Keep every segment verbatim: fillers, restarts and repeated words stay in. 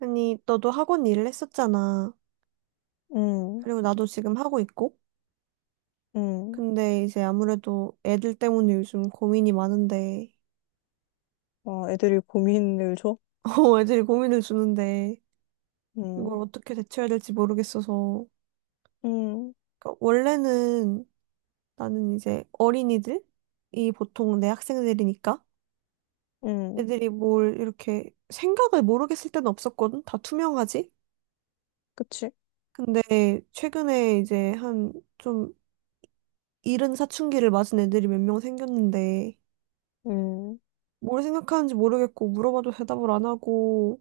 아니, 너도 학원 일을 했었잖아. 음, 그리고 나도 지금 하고 있고. 음. 근데 이제 아무래도 애들 때문에 요즘 고민이 많은데, 와, 애들이 고민을 줘? 어, 애들이 고민을 주는데, 이걸 음, 어떻게 대처해야 될지 모르겠어서. 음, 그러니까 원래는 나는 이제 어린이들이 보통 내 학생들이니까 음. 애들이 뭘 이렇게 생각을 모르겠을 때는 없었거든. 다 투명하지? 그치? 근데 최근에 이제 한 좀 이른 사춘기를 맞은 애들이 몇 명 생겼는데, 음, 뭘 생각하는지 모르겠고 물어봐도 대답을 안 하고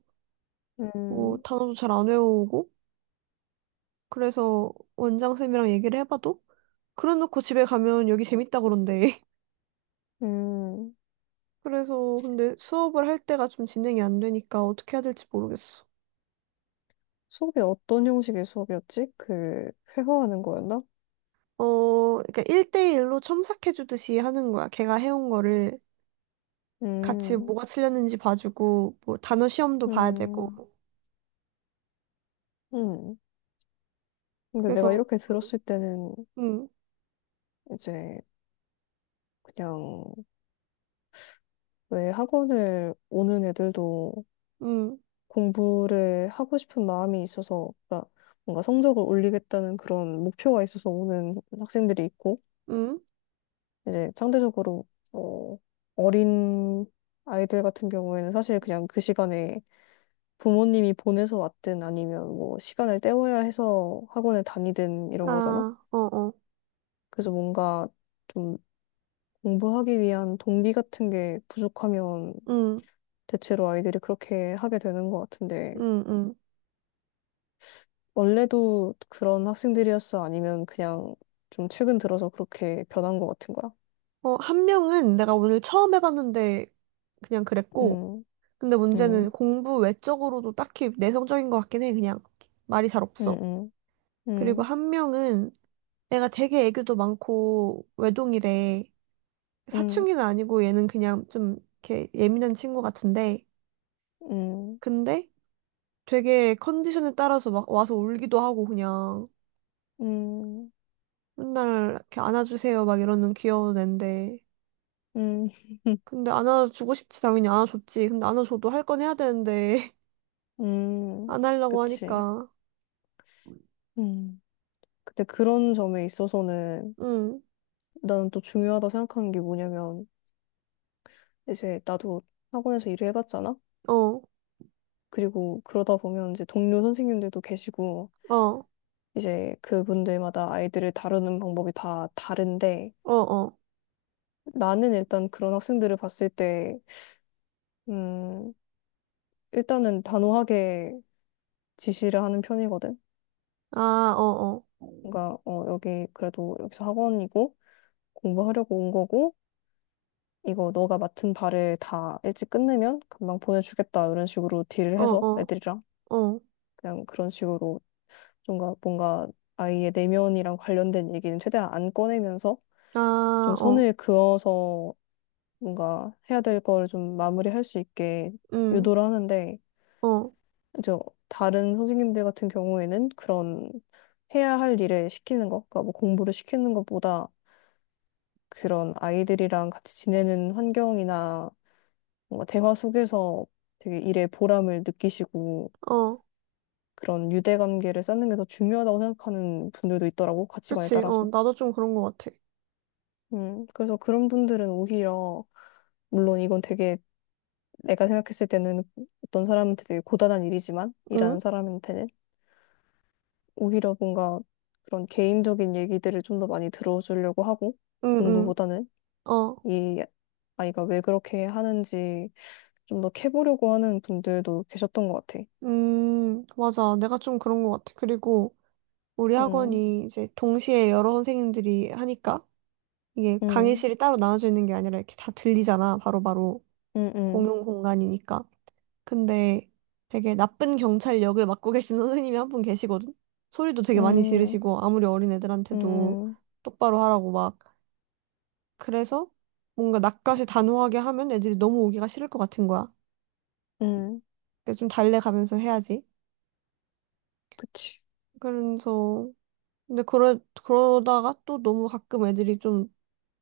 어, 음, 단어도 잘 안 외우고 그래서 원장쌤이랑 얘기를 해봐도 그래놓고 집에 가면 여기 재밌다 그런대. 음. 그래서 근데 수업을 할 때가 좀 진행이 안 되니까 어떻게 해야 될지 모르겠어. 수업이 어떤 형식의 수업이었지? 그, 회화하는 거였나? 어, 그러니까 일 대일로 첨삭해주듯이 하는 거야. 걔가 해온 거를 같이 음, 뭐가 틀렸는지 봐주고 뭐 단어 시험도 봐야 되고 음, 음. 근데 내가 그래서 이렇게 들었을 때는 음, 이제 그냥 왜 학원을 오는 애들도 음, 공부를 하고 싶은 마음이 있어서, 그러니까 뭔가 성적을 올리겠다는 그런 목표가 있어서 오는 학생들이 있고, 음, 이제 상대적으로 어, 어린 아이들 같은 경우에는 사실 그냥 그 시간에 부모님이 보내서 왔든 아니면 뭐 시간을 때워야 해서 학원을 다니든 이런 거잖아. 아, 어, 어, 그래서 뭔가 좀 공부하기 위한 동기 같은 게 부족하면 음, 대체로 아이들이 그렇게 하게 되는 것 같은데 음, 음. 원래도 그런 학생들이었어? 아니면 그냥 좀 최근 들어서 그렇게 변한 것 같은 거야? 어, 한 명은 내가 오늘 처음 해봤는데 그냥 그랬고, 음, 근데 문제는 음, 공부 외적으로도 딱히 내성적인 것 같긴 해. 그냥 말이 잘 음, 없어. 음, 그리고 음, 한 명은 애가 되게 애교도 많고 외동이래. 음, 사춘기는 아니고 얘는 그냥 좀 이렇게 예민한 친구 같은데, 음. 근데 되게 컨디션에 따라서 막 와서 울기도 하고 그냥 음, 맨날 이렇게 안아주세요 막 이러는 귀여운 앤데. 음, 근데 안아주고 싶지 당연히 안아줬지. 근데 안아줘도 할 건 해야 되는데. 음, 안 하려고 그치. 하니까. 음. 근데 그런 점에 있어서는 응, 나는 또 중요하다 생각하는 게 뭐냐면, 이제 나도 학원에서 일을 해봤잖아? 어, 그리고 그러다 보면 이제 동료 선생님들도 계시고, 어, 이제 그분들마다 아이들을 다루는 방법이 다 다른데, 어, 어. 나는 일단 그런 학생들을 봤을 때, 음, 일단은 단호하게 지시를 하는 편이거든? 아, 어, 그러니까, 어, 여기 그래도 여기서 학원이고, 공부하려고 온 거고, 이거 너가 맡은 바를 다 일찍 끝내면 금방 보내주겠다 이런 식으로 딜을 어, 해서 어, 애들이랑 어, 어. 그냥 그런 식으로 뭔가 뭔가 아이의 내면이랑 관련된 얘기는 최대한 안 꺼내면서 아, 좀 어, 선을 그어서 뭔가 해야 될 걸 좀 마무리할 수 있게 응, 유도를 하는데 어, 이제 다른 선생님들 같은 경우에는 그런 해야 할 일을 시키는 것, 그러니까 뭐 공부를 시키는 것보다 그런 아이들이랑 같이 지내는 환경이나 뭔가 대화 속에서 되게 일의 보람을 느끼시고 어. 그런 유대관계를 쌓는 게 더 중요하다고 생각하는 분들도 있더라고, 가치관에 그치, 어, 따라서. 나도 좀 그런 것 같아. 음, 그래서 그런 분들은 오히려, 물론 이건 되게 내가 생각했을 때는 어떤 사람한테 되게 고단한 일이지만, 응, 일하는 사람한테는 오히려 뭔가 그런 개인적인 얘기들을 좀 더 많이 들어주려고 하고, 응, 응, 공부보다는 어. 이 아이가 왜 그렇게 하는지 좀 더 캐보려고 하는 분들도 계셨던 것 같아. 음, 맞아. 내가 좀 그런 것 같아. 그리고 우리 음, 학원이 이제 동시에 여러 선생님들이 하니까 이게 음, 강의실이 따로 나눠져 있는 게 아니라 이렇게 다 들리잖아. 바로바로 음, 음. 공용 공간이니까. 근데 되게 나쁜 경찰 역을 맡고 계신 선생님이 한 분 계시거든? 소리도 되게 많이 음, 지르시고, 아무리 어린 음, 애들한테도 음, 똑바로 하라고 막. 그래서 뭔가 낯가시 단호하게 하면 애들이 너무 오기가 싫을 것 같은 거야. 음, 그래서 좀 달래가면서 해야지. 그치. 그래서, 근데 그러, 그러다가 또 너무 가끔 애들이 좀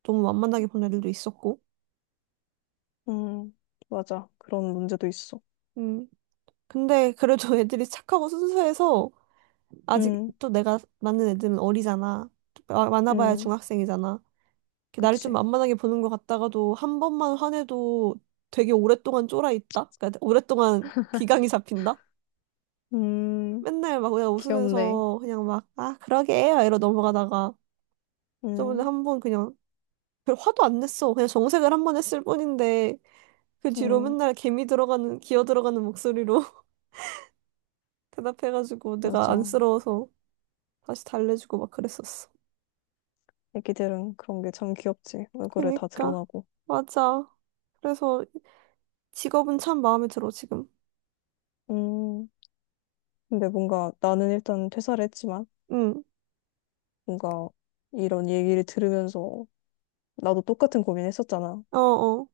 너무 만만하게 본 애들도 있었고. 음, 맞아. 그런 문제도 있어. 음. 근데 그래도 애들이 착하고 순수해서 아직 음, 또 내가 맞는 애들은 어리잖아. 또 마- 많아봐야 음, 중학생이잖아. 이렇게 나를 좀 그치. 만만하게 보는 것 같다가도 한 번만 화내도 되게 오랫동안 쫄아 있다? 그러니까 오랫동안 기강이 잡힌다? 음, 맨날 막 그냥 귀엽네. 웃으면서 그냥 막, 아, 그러게. 막 이러고 넘어가다가 저번에 음, 한 번 그냥 별 화도 안 냈어. 그냥 정색을 한 번 했을 뿐인데 그 뒤로 음, 맨날 개미 들어가는, 기어 들어가는 목소리로 대답해가지고 내가 맞아. 안쓰러워서 다시 달래주고 막 그랬었어. 애기들은 그런 게 참 귀엽지. 얼굴에 다 그니까. 드러나고. 맞아. 그래서 직업은 참 마음에 들어, 지금. 음, 근데 뭔가 나는 일단 퇴사를 했지만, 응. 뭔가 이런 얘기를 들으면서 나도 똑같은 고민했었잖아. 어어.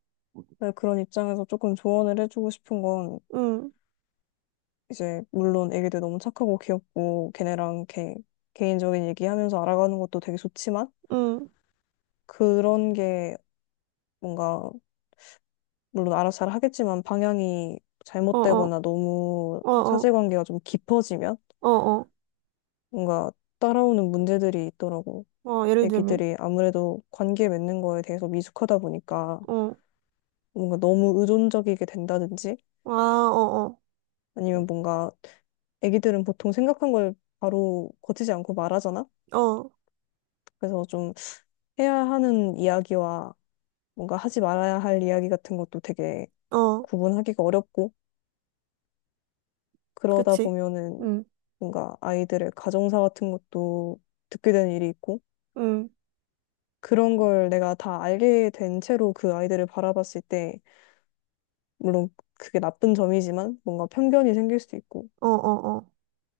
그런 입장에서 조금 조언을 해주고 싶은 건 응. 이제 물론 애기들 너무 착하고 귀엽고 걔네랑 이렇게 개인적인 얘기하면서 알아가는 것도 되게 좋지만 응, 그런 게 뭔가 물론 알아서 잘 하겠지만 방향이 어, 어, 잘못되거나 너무 어, 어, 사실관계가 좀 깊어지면 어, 어, 뭔가 따라오는 문제들이 있더라고. 어, 예를 들면, 애기들이 아무래도 관계 맺는 거에 대해서 미숙하다 보니까 어, 뭔가 너무 의존적이게 된다든지 아, 어, 아니면 뭔가 애기들은 보통 생각한 걸 바로 거치지 않고 말하잖아. 어, 그래서 해야 하는 이야기와 뭔가 하지 말아야 할 이야기 같은 것도 되게 어, 어, 구분하기가 어렵고 그러다 그치. 보면은 응, 뭔가 아이들의 가정사 같은 것도 듣게 되는 일이 있고 응, 그런 걸 내가 다 알게 된 채로 그 아이들을 바라봤을 때 물론 그게 나쁜 점이지만 뭔가 편견이 생길 수도 있고 어, 어, 어,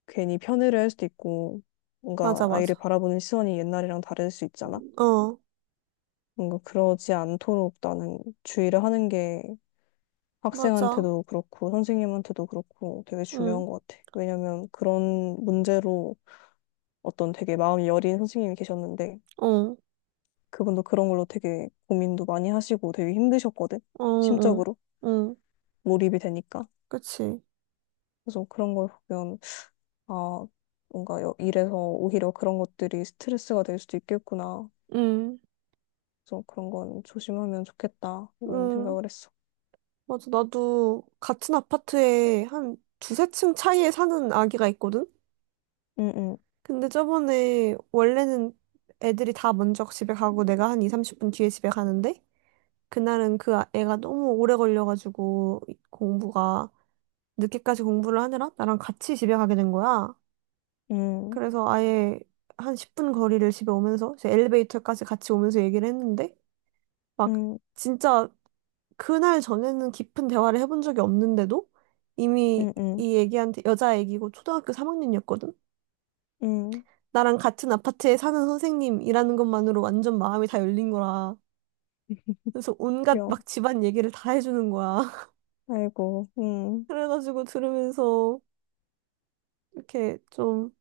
괜히 편애를 할 수도 있고 뭔가 맞아, 아이를 맞아. 바라보는 시선이 옛날이랑 다를 수 있잖아. 어, 뭔가 그러지 않도록 나는 주의를 하는 게 맞아. 학생한테도 그렇고 선생님한테도 그렇고 되게 중요한 응, 것 같아. 왜냐면 그런 문제로 어떤 되게 마음이 여린 선생님이 계셨는데 어, 그분도 그런 걸로 되게 고민도 많이 하시고 되게 힘드셨거든. 어, 어, 심적으로 응, 몰입이 되니까. 그치. 그래서 그런 걸 보면 아 뭔가 여- 일에서 오히려 그런 것들이 스트레스가 될 수도 있겠구나. 응, 그래서 그런 건 조심하면 좋겠다 이런 응, 생각을 했어. 맞아. 나도 같은 아파트에 한 두세 층 차이에 사는 아기가 있거든? 응응 근데 저번에 원래는 애들이 다 먼저 집에 가고 내가 한 이, 삼십 분 뒤에 집에 가는데 그날은 그 아- 애가 너무 오래 걸려가지고 공부가 늦게까지 공부를 하느라 나랑 같이 집에 가게 된 거야. 그래서 아예 한 십 분 거리를 집에 오면서 이제 엘리베이터까지 같이 오면서 얘기를 했는데 막 진짜 그날 전에는 깊은 대화를 해본 적이 없는데도 이미 응응응응응 이 애기한테 여자 애기고 초등학교 삼 학년이었거든. 나랑 같은 아파트에 사는 선생님이라는 것만으로 완전 마음이 다 열린 거라. 그래서 온갖 귀여워. 막 집안 얘기를 다 해주는 거야. 아이고 응 그래가지고 들으면서 이렇게 좀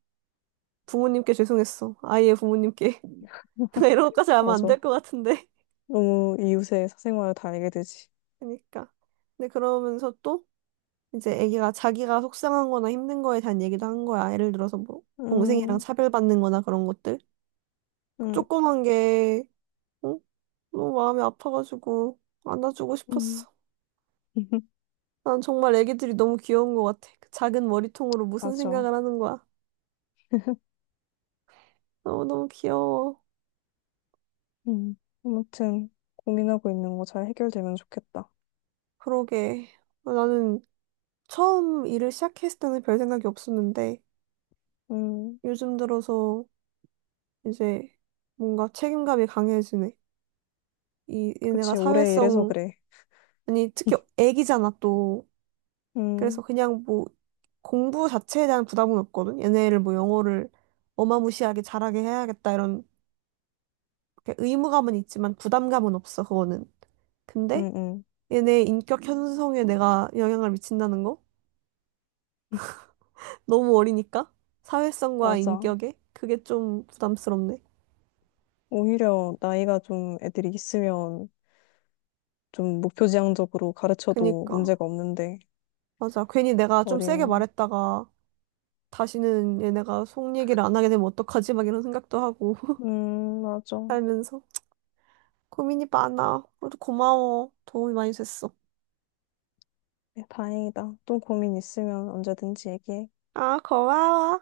부모님께 죄송했어. 아이의 부모님께. 내가 이런 것까지 하면 안 맞아. 될 것 같은데. 너무 이웃의 사생활을 다 알게 되지. 그러니까. 근데 그러면서 또 이제 애기가 자기가 속상한 거나 힘든 거에 대한 얘기도 한 거야. 예를 들어서 뭐 동생이랑 음, 차별받는 거나 그런 것들. 음, 조그만 게 응? 너무 마음이 아파가지고 안아주고 음. 싶었어. 난 정말 애기들이 너무 귀여운 것 같아. 그 작은 머리통으로 무슨 맞아. 생각을 하는 거야. 너무너무 귀여워. 음. 아무튼 고민하고 있는 거 잘 해결되면 좋겠다. 그러게. 나는 처음 일을 시작했을 때는 별 생각이 없었는데 음, 요즘 들어서 이제 뭔가 책임감이 강해지네. 이, 얘네가 그치. 올해 이래서 사회성, 그래. 아니, 특히 애기잖아, 또. 그래서 음, 그냥 뭐 공부 자체에 대한 부담은 없거든. 얘네를 뭐 영어를 어마무시하게 잘하게 해야겠다, 이런 이렇게 의무감은 있지만 부담감은 없어, 그거는. 음, 근데 음. 얘네 인격 형성에 내가 영향을 미친다는 거? 너무 어리니까? 사회성과 맞아. 인격에? 그게 좀 부담스럽네. 오히려 나이가 좀 애들이 있으면 좀 목표지향적으로 가르쳐도 그니까. 문제가 없는데 맞아. 괜히 내가 좀 세게 어린. 말했다가 다시는 얘네가 속 얘기를 안 하게 되면 어떡하지? 막 이런 생각도 하고 음, 맞아. 살면서 고민이 많아. 그래도 고마워. 도움이 많이 됐어. 네, 다행이다. 또 고민 있으면 언제든지 얘기해. 아, 고마워.